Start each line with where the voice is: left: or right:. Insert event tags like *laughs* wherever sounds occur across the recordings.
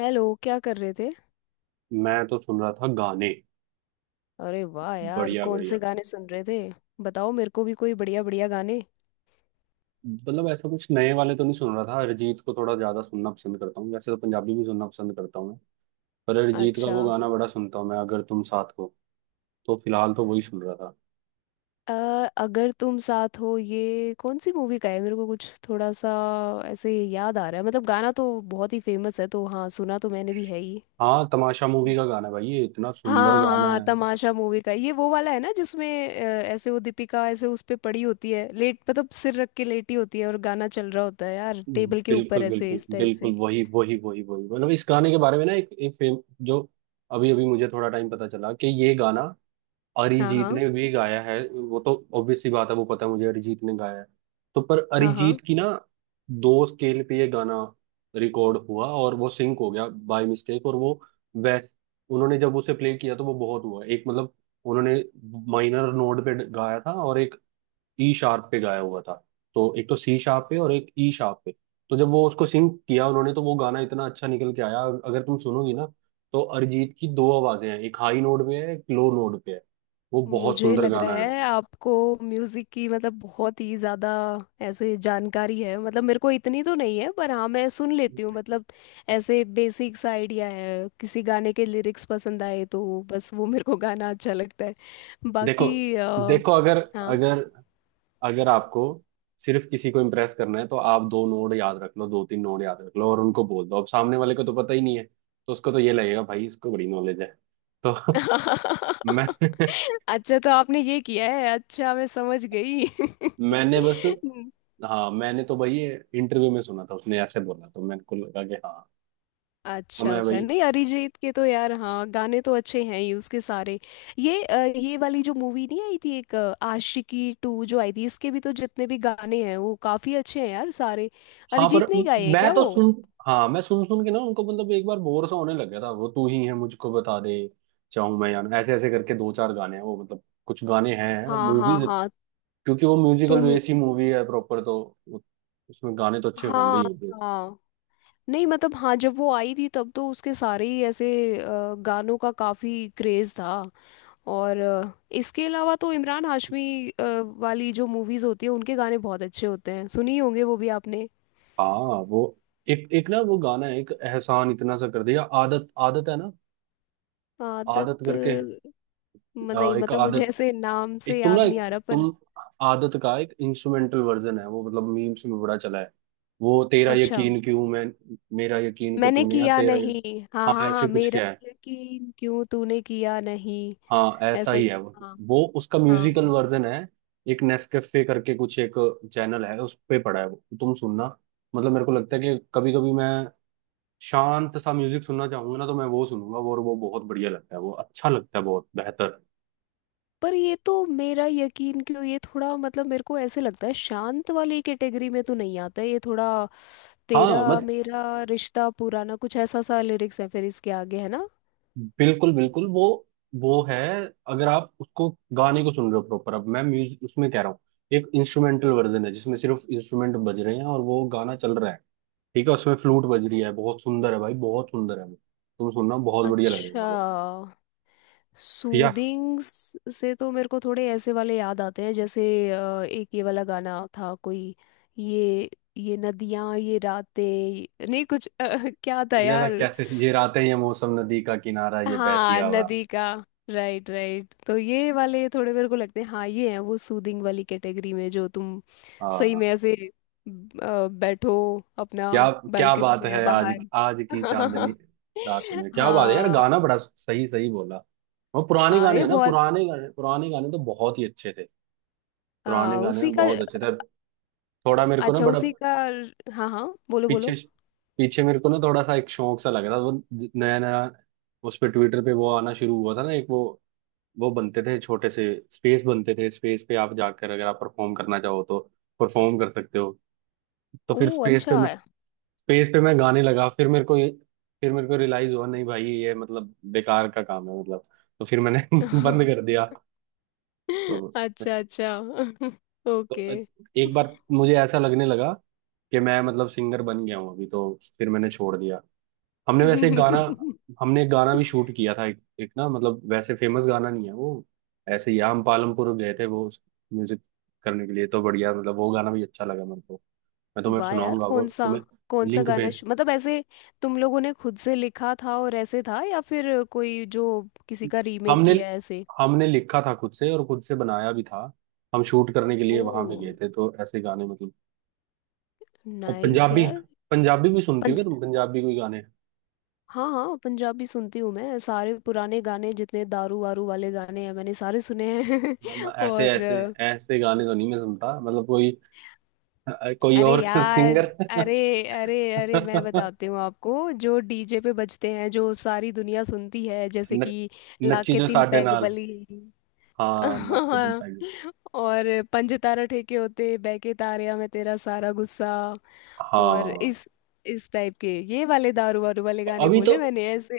left: Hello, क्या कर रहे थे।
right: मैं तो सुन रहा था गाने।
left: अरे वाह यार,
right: बढ़िया
left: कौन
right: बढ़िया।
left: से गाने सुन रहे थे। बताओ मेरे को भी कोई बढ़िया बढ़िया गाने।
right: मतलब ऐसा कुछ नए वाले तो नहीं सुन रहा था। अरिजीत को थोड़ा ज्यादा सुनना पसंद करता हूँ। वैसे तो पंजाबी भी सुनना पसंद करता हूँ मैं। पर अरिजीत का वो
left: अच्छा।
right: गाना बड़ा सुनता हूँ मैं, अगर तुम साथ हो। तो फिलहाल तो वही सुन रहा था।
left: अ, अगर तुम साथ हो ये कौन सी मूवी का है, मेरे को कुछ थोड़ा सा ऐसे याद आ रहा है। मतलब गाना तो बहुत ही फेमस है, तो हाँ, सुना तो मैंने भी है ही।
right: हाँ, तमाशा मूवी का गाना है भाई। ये इतना
left: हाँ
right: सुंदर गाना
left: हाँ,
right: है।
left: तमाशा मूवी का ये वो वाला है ना जिसमें अ, ऐसे वो दीपिका ऐसे उस पे पड़ी होती है लेट, मतलब सिर रख के लेटी होती है और गाना चल रहा होता है यार, टेबल के ऊपर
right: बिल्कुल
left: ऐसे
right: बिल्कुल
left: इस टाइप से।
right: बिल्कुल वही वही वही वही। मतलब इस गाने के बारे में ना एक एक फेम जो अभी अभी मुझे थोड़ा टाइम पता चला कि ये गाना
left: हाँ
right: अरिजीत
left: हाँ
right: ने भी गाया है। वो तो ऑब्वियस सी बात है, वो पता है मुझे अरिजीत ने गाया है। तो पर
left: हाँ हाँ।
right: अरिजीत की ना दो स्केल पे ये गाना रिकॉर्ड हुआ और वो सिंक हो गया बाय मिस्टेक। और वो वैस उन्होंने जब उसे प्ले किया तो वो बहुत हुआ एक मतलब उन्होंने माइनर नोड पे गाया था और एक ई शार्प पे गाया हुआ था। तो एक तो सी शार्प पे और एक ई शार्प पे। तो जब वो उसको सिंग किया उन्होंने तो वो गाना इतना अच्छा निकल के आया। और अगर तुम सुनोगी ना तो अरिजीत की दो आवाजें हैं, एक हाई नोट पे है एक लो नोट पे है। वो बहुत
left: मुझे
right: सुंदर
left: लग रहा
right: गाना है।
left: है आपको म्यूजिक की मतलब बहुत ही ज्यादा ऐसे जानकारी है। मतलब मेरे को इतनी तो नहीं है, पर हाँ मैं सुन लेती हूँ। मतलब ऐसे बेसिक सा आइडिया है। किसी गाने के लिरिक्स पसंद आए तो बस वो मेरे को गाना अच्छा लगता है।
right: देखो।
left: बाकी
right: देखो अगर
left: हाँ।
right: अगर अगर आपको सिर्फ किसी को इम्प्रेस करना है तो आप दो नोड याद रख लो, दो तीन नोड याद रख लो और उनको बोल दो। अब सामने वाले को तो पता ही नहीं है तो उसको तो ये लगेगा भाई इसको बड़ी नॉलेज है। तो *laughs* मैं
left: *laughs* अच्छा, तो आपने ये किया है। अच्छा, मैं समझ गई।
right: मैंने बस,
left: *laughs*
right: हाँ मैंने तो भाई इंटरव्यू में सुना था। उसने ऐसे बोला तो मेरे को लगा कि हाँ। तो
left: अच्छा
right: मैं भाई
left: अच्छा, नहीं,
right: हाँ।
left: अरिजीत के तो यार हाँ, गाने तो अच्छे हैं ही उसके सारे। ये ये वाली जो मूवी नहीं आई थी एक आशिकी टू जो आई थी, इसके भी तो जितने भी गाने हैं वो काफी अच्छे हैं यार सारे।
right: हाँ, पर
left: अरिजीत ने ही गाए हैं
right: मैं
left: क्या
right: तो
left: वो।
right: सुन, हाँ मैं सुन सुन के ना उनको मतलब एक बार बोर सा होने लग गया था। वो तू ही है मुझको बता दे, चाहूं मैं या ना, ऐसे ऐसे करके दो चार गाने हैं वो। मतलब कुछ गाने हैं
left: हाँ हाँ
right: मूवीज
left: हाँ।
right: क्योंकि वो म्यूजिकल
left: तुम
right: बेस ही मूवी है प्रॉपर। तो उ- उसमें गाने तो अच्छे होंगे
left: हाँ
right: ही होंगे।
left: हाँ। नहीं मतलब हाँ, जब वो आई थी तब तो उसके सारे ही ऐसे गानों का काफी क्रेज था। और इसके अलावा तो इमरान हाशमी वाली जो मूवीज होती है उनके गाने बहुत अच्छे होते हैं। सुनी होंगे वो भी आपने।
right: हाँ, वो एक एक ना वो गाना है, एक एहसान इतना सा कर दिया, आदत आदत है ना, आदत
left: आदत।
right: करके।
left: नहीं
right: एक
left: मतलब मुझे
right: आदत,
left: ऐसे नाम
right: एक
left: से
right: तुम ना,
left: याद
right: एक
left: नहीं आ रहा पर।
right: तुम आदत का एक इंस्ट्रूमेंटल वर्जन है वो। मतलब मीम्स में बड़ा चला है। वो तेरा
left: अच्छा।
right: यकीन क्यों मैं मेरा यकीन को
left: मैंने
right: तूने, या
left: किया
right: तेरा यकीन-।
left: नहीं, हाँ हाँ
right: हाँ
left: हाँ,
right: ऐसे कुछ
left: मेरा
right: क्या है।
left: यकीन क्यों तूने किया नहीं।
right: हाँ ऐसा
left: ऐसा
right: ही
left: ही।
right: है वो।
left: हाँ
right: वो उसका म्यूजिकल
left: हाँ।
right: वर्जन है। एक नेस्कैफे करके कुछ एक चैनल है उस पे पड़ा है वो, तुम सुनना। मतलब मेरे को लगता है कि कभी कभी मैं शांत सा म्यूजिक सुनना चाहूंगा ना तो मैं वो सुनूंगा। वो और वो बहुत बढ़िया लगता है। वो अच्छा लगता है, बहुत बेहतर।
left: पर ये तो मेरा यकीन क्यों, ये थोड़ा मतलब मेरे को ऐसे लगता है शांत वाली कैटेगरी में तो नहीं आता है ये थोड़ा। तेरा
right: हाँ
left: मेरा रिश्ता पुराना, कुछ ऐसा सा लिरिक्स है फिर इसके आगे है ना।
right: बिल्कुल बिल्कुल, वो है। अगर आप उसको गाने को सुन रहे हो प्रॉपर, अब मैं म्यूजिक उसमें कह रहा हूँ। एक इंस्ट्रूमेंटल वर्जन है जिसमें सिर्फ इंस्ट्रूमेंट बज रहे हैं और वो गाना चल रहा है। ठीक है, उसमें फ्लूट बज रही है। बहुत सुंदर है भाई, बहुत सुंदर है वो। तुम सुनना, बहुत बढ़िया
left: अच्छा।
right: लगेगा वो। या
left: सूदिंग से तो मेरे को थोड़े ऐसे वाले याद आते हैं, जैसे एक ये वाला गाना था कोई, ये ये नदियां ये रातें नहीं कुछ *laughs* क्या था
right: इन्हें था
left: यार।
right: कैसे, ये रातें ये मौसम नदी का किनारा ये बहती
left: हाँ,
right: हवा।
left: नदी का। राइट राइट, तो ये वाले थोड़े मेरे को लगते हैं। हाँ ये हैं वो सूदिंग वाली कैटेगरी में, जो तुम सही
right: हाँ
left: में ऐसे बैठो अपना
right: क्या क्या
left: बालकनी
right: बात
left: में या
right: है, आज
left: बाहर।
right: आज की चांदनी रात में
left: *laughs*
right: क्या बात है यार,
left: हाँ
right: गाना बड़ा सही सही बोला। और पुराने
left: हाँ,
right: गाने
left: ये
right: हैं ना,
left: बहुत
right: पुराने गाने तो बहुत ही अच्छे थे। पुराने
left: हाँ
right: गाने
left: उसी
right: में
left: का।
right: बहुत अच्छे थे। थोड़ा मेरे को ना
left: अच्छा
right: बड़ा
left: उसी का। हाँ हाँ, बोलो
right: पीछे,
left: बोलो।
right: पीछे मेरे को ना थोड़ा सा एक शौक सा लग रहा था वो, नया नया उस पे ट्विटर पे वो आना शुरू हुआ था ना एक वो बनते थे छोटे से स्पेस बनते थे। स्पेस पे आप जाकर अगर आप परफॉर्म करना चाहो तो परफॉर्म कर सकते हो। तो
left: ओ
right: फिर स्पेस पे
left: अच्छा।
right: मैं,
left: *laughs*
right: स्पेस पे मैं गाने लगा। फिर मेरे को ये, फिर मेरे को रियलाइज हुआ नहीं भाई ये मतलब बेकार का काम है मतलब। तो फिर मैंने *laughs* बंद कर दिया। तो,
left: अच्छा अच्छा। *laughs*
right: तो
left: ओके।
right: एक बार मुझे ऐसा लगने लगा कि मैं मतलब सिंगर बन गया हूँ अभी। तो फिर मैंने छोड़ दिया। हमने वैसे एक गाना,
left: *laughs*
right: हमने एक गाना भी शूट किया था एक, एक ना मतलब वैसे फेमस गाना नहीं है वो। ऐसे ही हम पालमपुर गए थे वो म्यूजिक करने के लिए। तो बढ़िया, मतलब वो गाना भी अच्छा लगा मेरे को। मैं तुम्हें
left: वाह यार,
right: सुनाऊंगा वो, तुम्हें
left: कौन सा
right: लिंक
left: गाना
right: भेज।
left: मतलब ऐसे तुम लोगों ने खुद से लिखा था और ऐसे था, या फिर कोई जो किसी का रीमेक
right: हमने
left: किया है ऐसे।
right: हमने लिखा था खुद से और खुद से बनाया भी था। हम शूट करने के लिए
left: ओ
right: वहां भी गए थे। तो ऐसे गाने मतलब। और
left: नाइस
right: पंजाबी,
left: यार।
right: पंजाबी भी सुनती हो
left: पंज।
right: क्या तुम, पंजाबी कोई गाने?
left: हाँ हाँ, पंजाबी सुनती हूँ मैं। सारे पुराने गाने जितने दारू वारू वाले गाने हैं मैंने सारे सुने हैं।
right: मैं
left: *laughs*
right: ऐसे
left: और
right: ऐसे ऐसे गाने तो नहीं मैं सुनता मतलब कोई। कोई
left: अरे
right: और *laughs*
left: यार,
right: सिंगर।
left: अरे अरे अरे मैं
right: न,
left: बताती हूँ आपको, जो डीजे पे बजते हैं जो सारी दुनिया सुनती है, जैसे कि
right: नच्ची
left: लाके
right: जो
left: तीन
right: साडे
left: पैग
right: नाल,
left: बली।
right: हाँ नाच के दिल पै गई।
left: *laughs* और पंज तारा ठेके होते, बहके तारया मैं तेरा सारा गुस्सा, और
right: हाँ,
left: इस टाइप के, ये वाले दारू वारू वाले गाने
right: अभी तो
left: बोले मैंने ऐसे।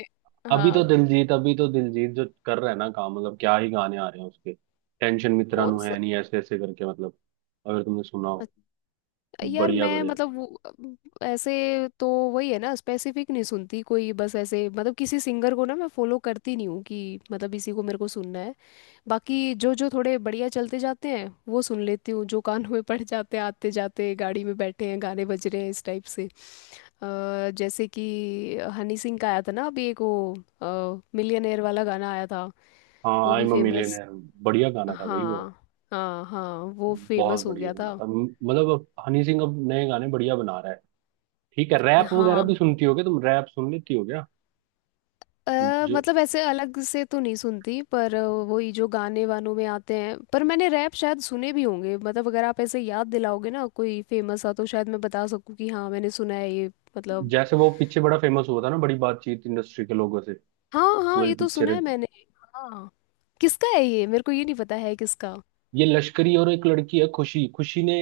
right: अभी तो
left: हाँ
right: दिलजीत अभी तो दिलजीत जो कर रहा है ना काम, मतलब क्या ही गाने आ रहे हैं उसके। टेंशन मित्रा
left: कौन
right: नु
left: सा,
right: है नहीं, ऐसे ऐसे करके मतलब, अगर तुमने सुना हो।
left: यार
right: बढ़िया
left: मैं
right: बढ़िया।
left: मतलब ऐसे तो वही है ना, स्पेसिफिक नहीं सुनती कोई। बस ऐसे मतलब किसी सिंगर को ना मैं फॉलो करती नहीं हूँ कि मतलब इसी को मेरे को सुनना है। बाकी जो जो थोड़े बढ़िया चलते जाते हैं वो सुन लेती हूँ, जो कान में पड़ जाते हैं आते जाते, गाड़ी में बैठे हैं गाने बज रहे हैं इस टाइप से। जैसे कि हनी सिंह का आया था ना अभी एक वो मिलियनेयर वाला गाना आया था,
right: हाँ
left: वो
right: आई
left: भी
right: एम
left: फेमस।
right: मिलियनेयर, बढ़िया गाना था भाई वो।
left: हाँ हाँ हाँ, वो
right: बहुत
left: फेमस हो
right: बढ़िया
left: गया
right: गाना
left: था।
right: था। मतलब अब हनी सिंह अब नए गाने बढ़िया बना रहा है। ठीक है, रैप वगैरह
left: हाँ।
right: भी सुनती हो क्या तुम, रैप सुन लेती हो क्या?
left: अ
right: जो
left: मतलब ऐसे अलग से तो नहीं सुनती, पर वही जो गाने वानों में आते हैं, पर मैंने रैप शायद सुने भी होंगे। मतलब अगर आप ऐसे याद दिलाओगे ना कोई फेमस सा तो शायद मैं बता सकूं कि हाँ मैंने सुना है ये। मतलब
right: जैसे वो पीछे बड़ा फेमस हुआ था ना, बड़ी बातचीत इंडस्ट्री के लोगों से, वो
left: हाँ हाँ,
right: वाली
left: ये तो
right: पिक्चर
left: सुना
right: है।
left: है मैंने। हाँ। किसका है ये, मेरे को ये नहीं पता है किसका।
right: ये लश्करी और एक लड़की है खुशी, खुशी ने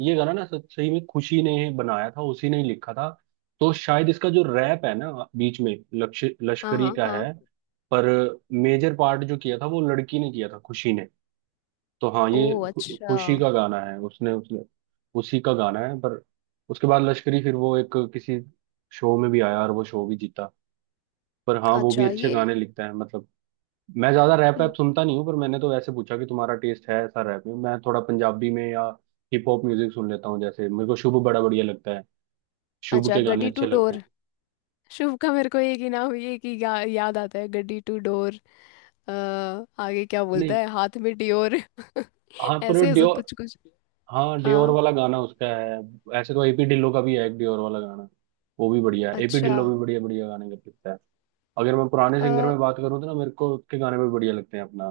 right: ये गाना ना सही में खुशी ने बनाया था, उसी ने ही लिखा था। तो शायद इसका जो रैप है ना बीच में लक्ष,
left: हाँ
right: लश्करी
left: हाँ
right: का
left: हाँ।
right: है। पर मेजर पार्ट जो किया था वो लड़की ने किया था खुशी ने। तो हाँ
left: ओ
right: ये
left: अच्छा।
right: खुशी का गाना है, उसने उसने उसी का गाना है। पर उसके बाद लश्करी फिर वो एक किसी शो में भी आया और वो शो भी जीता। पर हाँ वो भी
left: अच्छा
right: अच्छे
left: ये।
right: गाने लिखता है मतलब। मैं ज्यादा रैप
left: हम्म।
right: वैप सुनता नहीं हूँ, पर मैंने तो वैसे पूछा कि तुम्हारा टेस्ट है ऐसा रैप में। मैं थोड़ा पंजाबी में या हिप हॉप म्यूजिक सुन लेता हूँ। जैसे मेरे को शुभ बड़ा बढ़िया लगता है, शुभ
left: अच्छा,
right: के गाने
left: गड्डी टू
right: अच्छे लगते हैं।
left: डोर। शुभ का मेरे को एक ही नाम ये कि याद आता है, गड्डी टू डोर। अ, आगे क्या
right: नहीं,
left: बोलता है, हाथ में डियोर। *laughs* ऐसे
right: हाँ पर
left: ऐसे
right: डियोर,
left: कुछ कुछ
right: हाँ डियोर
left: हाँ।
right: वाला गाना उसका है। ऐसे तो एपी ढिल्लो का भी है एक डियोर वाला गाना, वो भी बढ़िया है। एपी
left: अच्छा।
right: ढिल्लो भी बढ़िया बढ़िया गाने कर सकता है। अगर मैं पुराने सिंगर
left: अ,
right: में बात करूँ तो ना मेरे को उसके गाने भी बढ़िया लगते हैं अपना।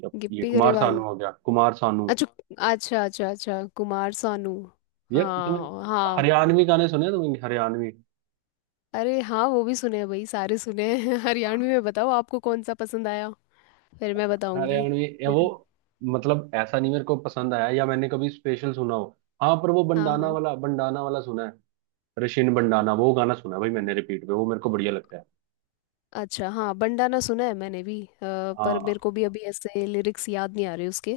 right: जब ये
left: गिप्पी
right: कुमार
left: गरेवाल।
right: सानू हो गया, कुमार सानू।
left: अच्छा अच्छा अच्छा अच्छा, कुमार सानू।
right: यार तुम्हें
left: हाँ हाँ।
right: हरियाणवी गाने सुने हैं तुमने, हरियाणवी?
left: अरे हाँ, वो भी सुने हैं भाई सारे सुने हैं। *laughs* हरियाणवी में बताओ आपको कौन सा पसंद आया, फिर मैं बताऊंगी
right: हरियाणवी ये वो,
left: फिर।
right: मतलब ऐसा नहीं मेरे को पसंद आया या मैंने कभी स्पेशल सुना हो। हाँ पर वो
left: हाँ
right: बंडाना
left: हाँ।
right: वाला, बंडाना वाला सुना है, रशियन बंडाना वो गाना सुना है भाई मैंने रिपीट पे, वो मेरे को बढ़िया लगता है।
left: अच्छा हाँ, बंडाना सुना है मैंने भी। पर
right: हाँ,
left: मेरे को भी अभी ऐसे लिरिक्स याद नहीं आ रहे उसके।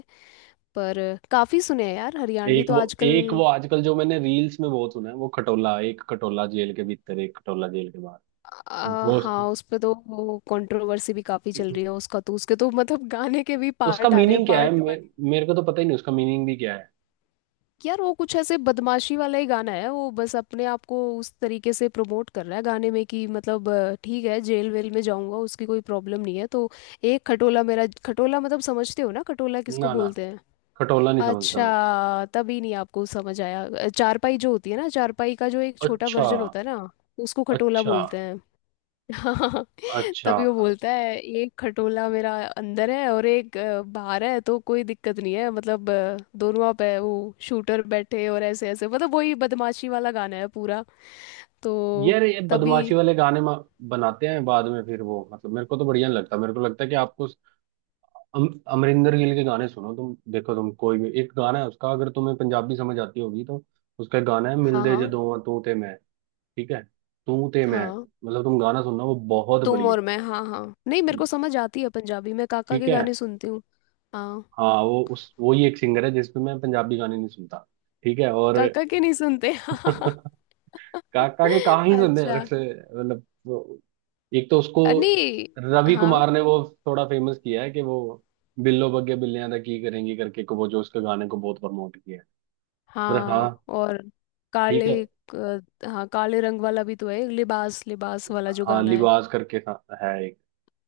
left: पर काफ़ी सुने हैं यार हरियाणवी
right: एक
left: तो
right: वो,
left: आजकल।
right: एक वो आजकल जो मैंने रील्स में बहुत सुना है वो खटोला, एक खटोला जेल के भीतर एक खटोला जेल के बाहर।
left: आ,
right: वो
left: हाँ, उस पे तो वो कंट्रोवर्सी भी काफी चल रही है उसका तो, उसके तो मतलब गाने के भी
right: उसका
left: पार्ट आ रहे हैं,
right: मीनिंग क्या है
left: पार्ट वन।
right: मेरे को तो पता ही नहीं उसका मीनिंग भी क्या है।
left: यार वो कुछ ऐसे बदमाशी वाला ही गाना है वो, बस अपने आप को उस तरीके से प्रमोट कर रहा है गाने में कि मतलब ठीक है जेल वेल में जाऊंगा, उसकी कोई प्रॉब्लम नहीं है तो। एक खटोला मेरा खटोला, मतलब समझते हो ना खटोला किसको
right: ना ना,
left: बोलते हैं।
right: खटोला नहीं समझता मैं।
left: अच्छा, तभी नहीं आपको समझ आया। चारपाई जो होती है ना, चारपाई का जो एक छोटा
right: अच्छा
left: वर्जन होता है ना उसको खटोला
right: अच्छा
left: बोलते हैं। हाँ। *laughs*
right: अच्छा।
left: तभी वो बोलता है एक खटोला मेरा अंदर है और एक बाहर है तो कोई दिक्कत नहीं है, मतलब दोनों आप है वो शूटर बैठे और ऐसे ऐसे, मतलब वही बदमाशी वाला गाना है पूरा। तो
right: यार ये
left: तभी।
right: बदमाशी वाले गाने बनाते हैं बाद में फिर वो, मतलब मेरे को तो बढ़िया नहीं लगता। मेरे को लगता है कि आपको अमरिंदर गिल के गाने सुनो तुम, देखो तुम कोई भी एक गाना है उसका, अगर तुम्हें पंजाबी समझ आती होगी तो। उसका एक गाना है
left: हाँ
right: मिलदे
left: हाँ
right: जदों तू ते मैं, ठीक है, तू ते मैं,
left: हाँ,
right: मतलब तुम गाना सुनना, वो बहुत
left: तुम
right: बढ़िया
left: और मैं, हाँ हाँ, नहीं मेरे
right: है।
left: को समझ आती है पंजाबी। मैं काका
right: ठीक
left: के
right: है
left: गाने सुनती हूँ। हाँ,
right: हाँ, वो उस वो ही एक सिंगर है जिसपे मैं पंजाबी गाने नहीं सुनता, ठीक है। और
left: काका के नहीं सुनते।
right: *laughs* काका के
left: *laughs*
right: कहाँ ही सुनने हैं
left: अच्छा।
right: अक्सर मतलब। एक तो उसको
left: नहीं।
right: रवि
left: हाँ
right: कुमार ने वो थोड़ा फेमस किया है कि वो बिल्लो बग्गे बिल्लियां दा की करेंगी करके को, वो जो उसके गाने को बहुत प्रमोट किया है। पर हाँ,
left: हाँ। और
right: ठीक
left: काले
right: है।
left: हाँ, काले रंग वाला भी तो है, लिबास लिबास वाला जो
right: हाँ
left: गाना है।
right: लिबास करके था है एक,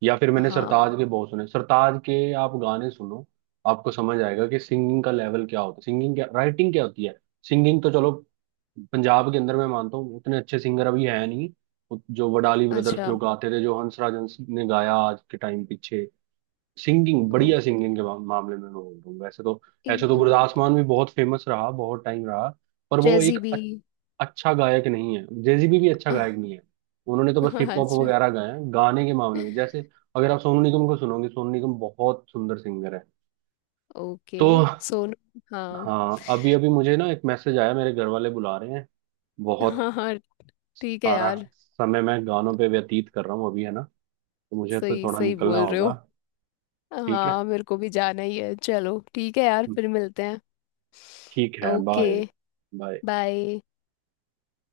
right: या फिर मैंने सरताज
left: हाँ।
right: के बहुत सुने, सरताज के आप गाने सुनो, आपको समझ आएगा कि सिंगिंग का लेवल क्या होता है, सिंगिंग क्या राइटिंग क्या होती है। सिंगिंग तो चलो, पंजाब के अंदर मैं मानता हूँ उतने अच्छे सिंगर अभी है नहीं, जो वडाली ब्रदर्स
left: अच्छा।
right: जो गाते थे, जो हंसराज हंस ने गाया आज के टाइम पीछे। सिंगिंग
left: ओ,
right: बढ़िया, सिंगिंग के मामले में मैं बोल रहा हूँ वैसे तो। ऐसे
left: ई-
right: तो गुरदास
left: उ-
right: मान भी बहुत फेमस रहा, बहुत टाइम रहा। पर वो एक
left: जैजी भी।
right: अच्छा गायक नहीं है, जेजीबी भी अच्छा गायक नहीं
left: *laughs*
right: है। उन्होंने तो बस हिप हॉप
left: अच्छा।
right: वगैरह गाए हैं, गाने के मामले में जैसे अगर आप सोनू निगम को सुनोगे, सोनू निगम बहुत सुंदर सिंगर है।
left: ओके।
right: तो
left: सोनू। हाँ
right: हाँ, अभी अभी मुझे ना एक मैसेज आया, मेरे घर वाले बुला रहे हैं। बहुत
left: हाँ हाँ, ठीक है
right: सारा
left: यार,
right: समय मैं गानों पे व्यतीत कर रहा हूँ अभी है ना, तो मुझे तो
left: सही
right: थोड़ा
left: सही
right: निकलना
left: बोल रहे
right: होगा।
left: हो।
right: ठीक है।
left: हाँ मेरे को भी जाना ही है, चलो ठीक है यार, फिर मिलते हैं।
right: ठीक है,
left: ओके।
right: बाय। बाय।
left: बाय।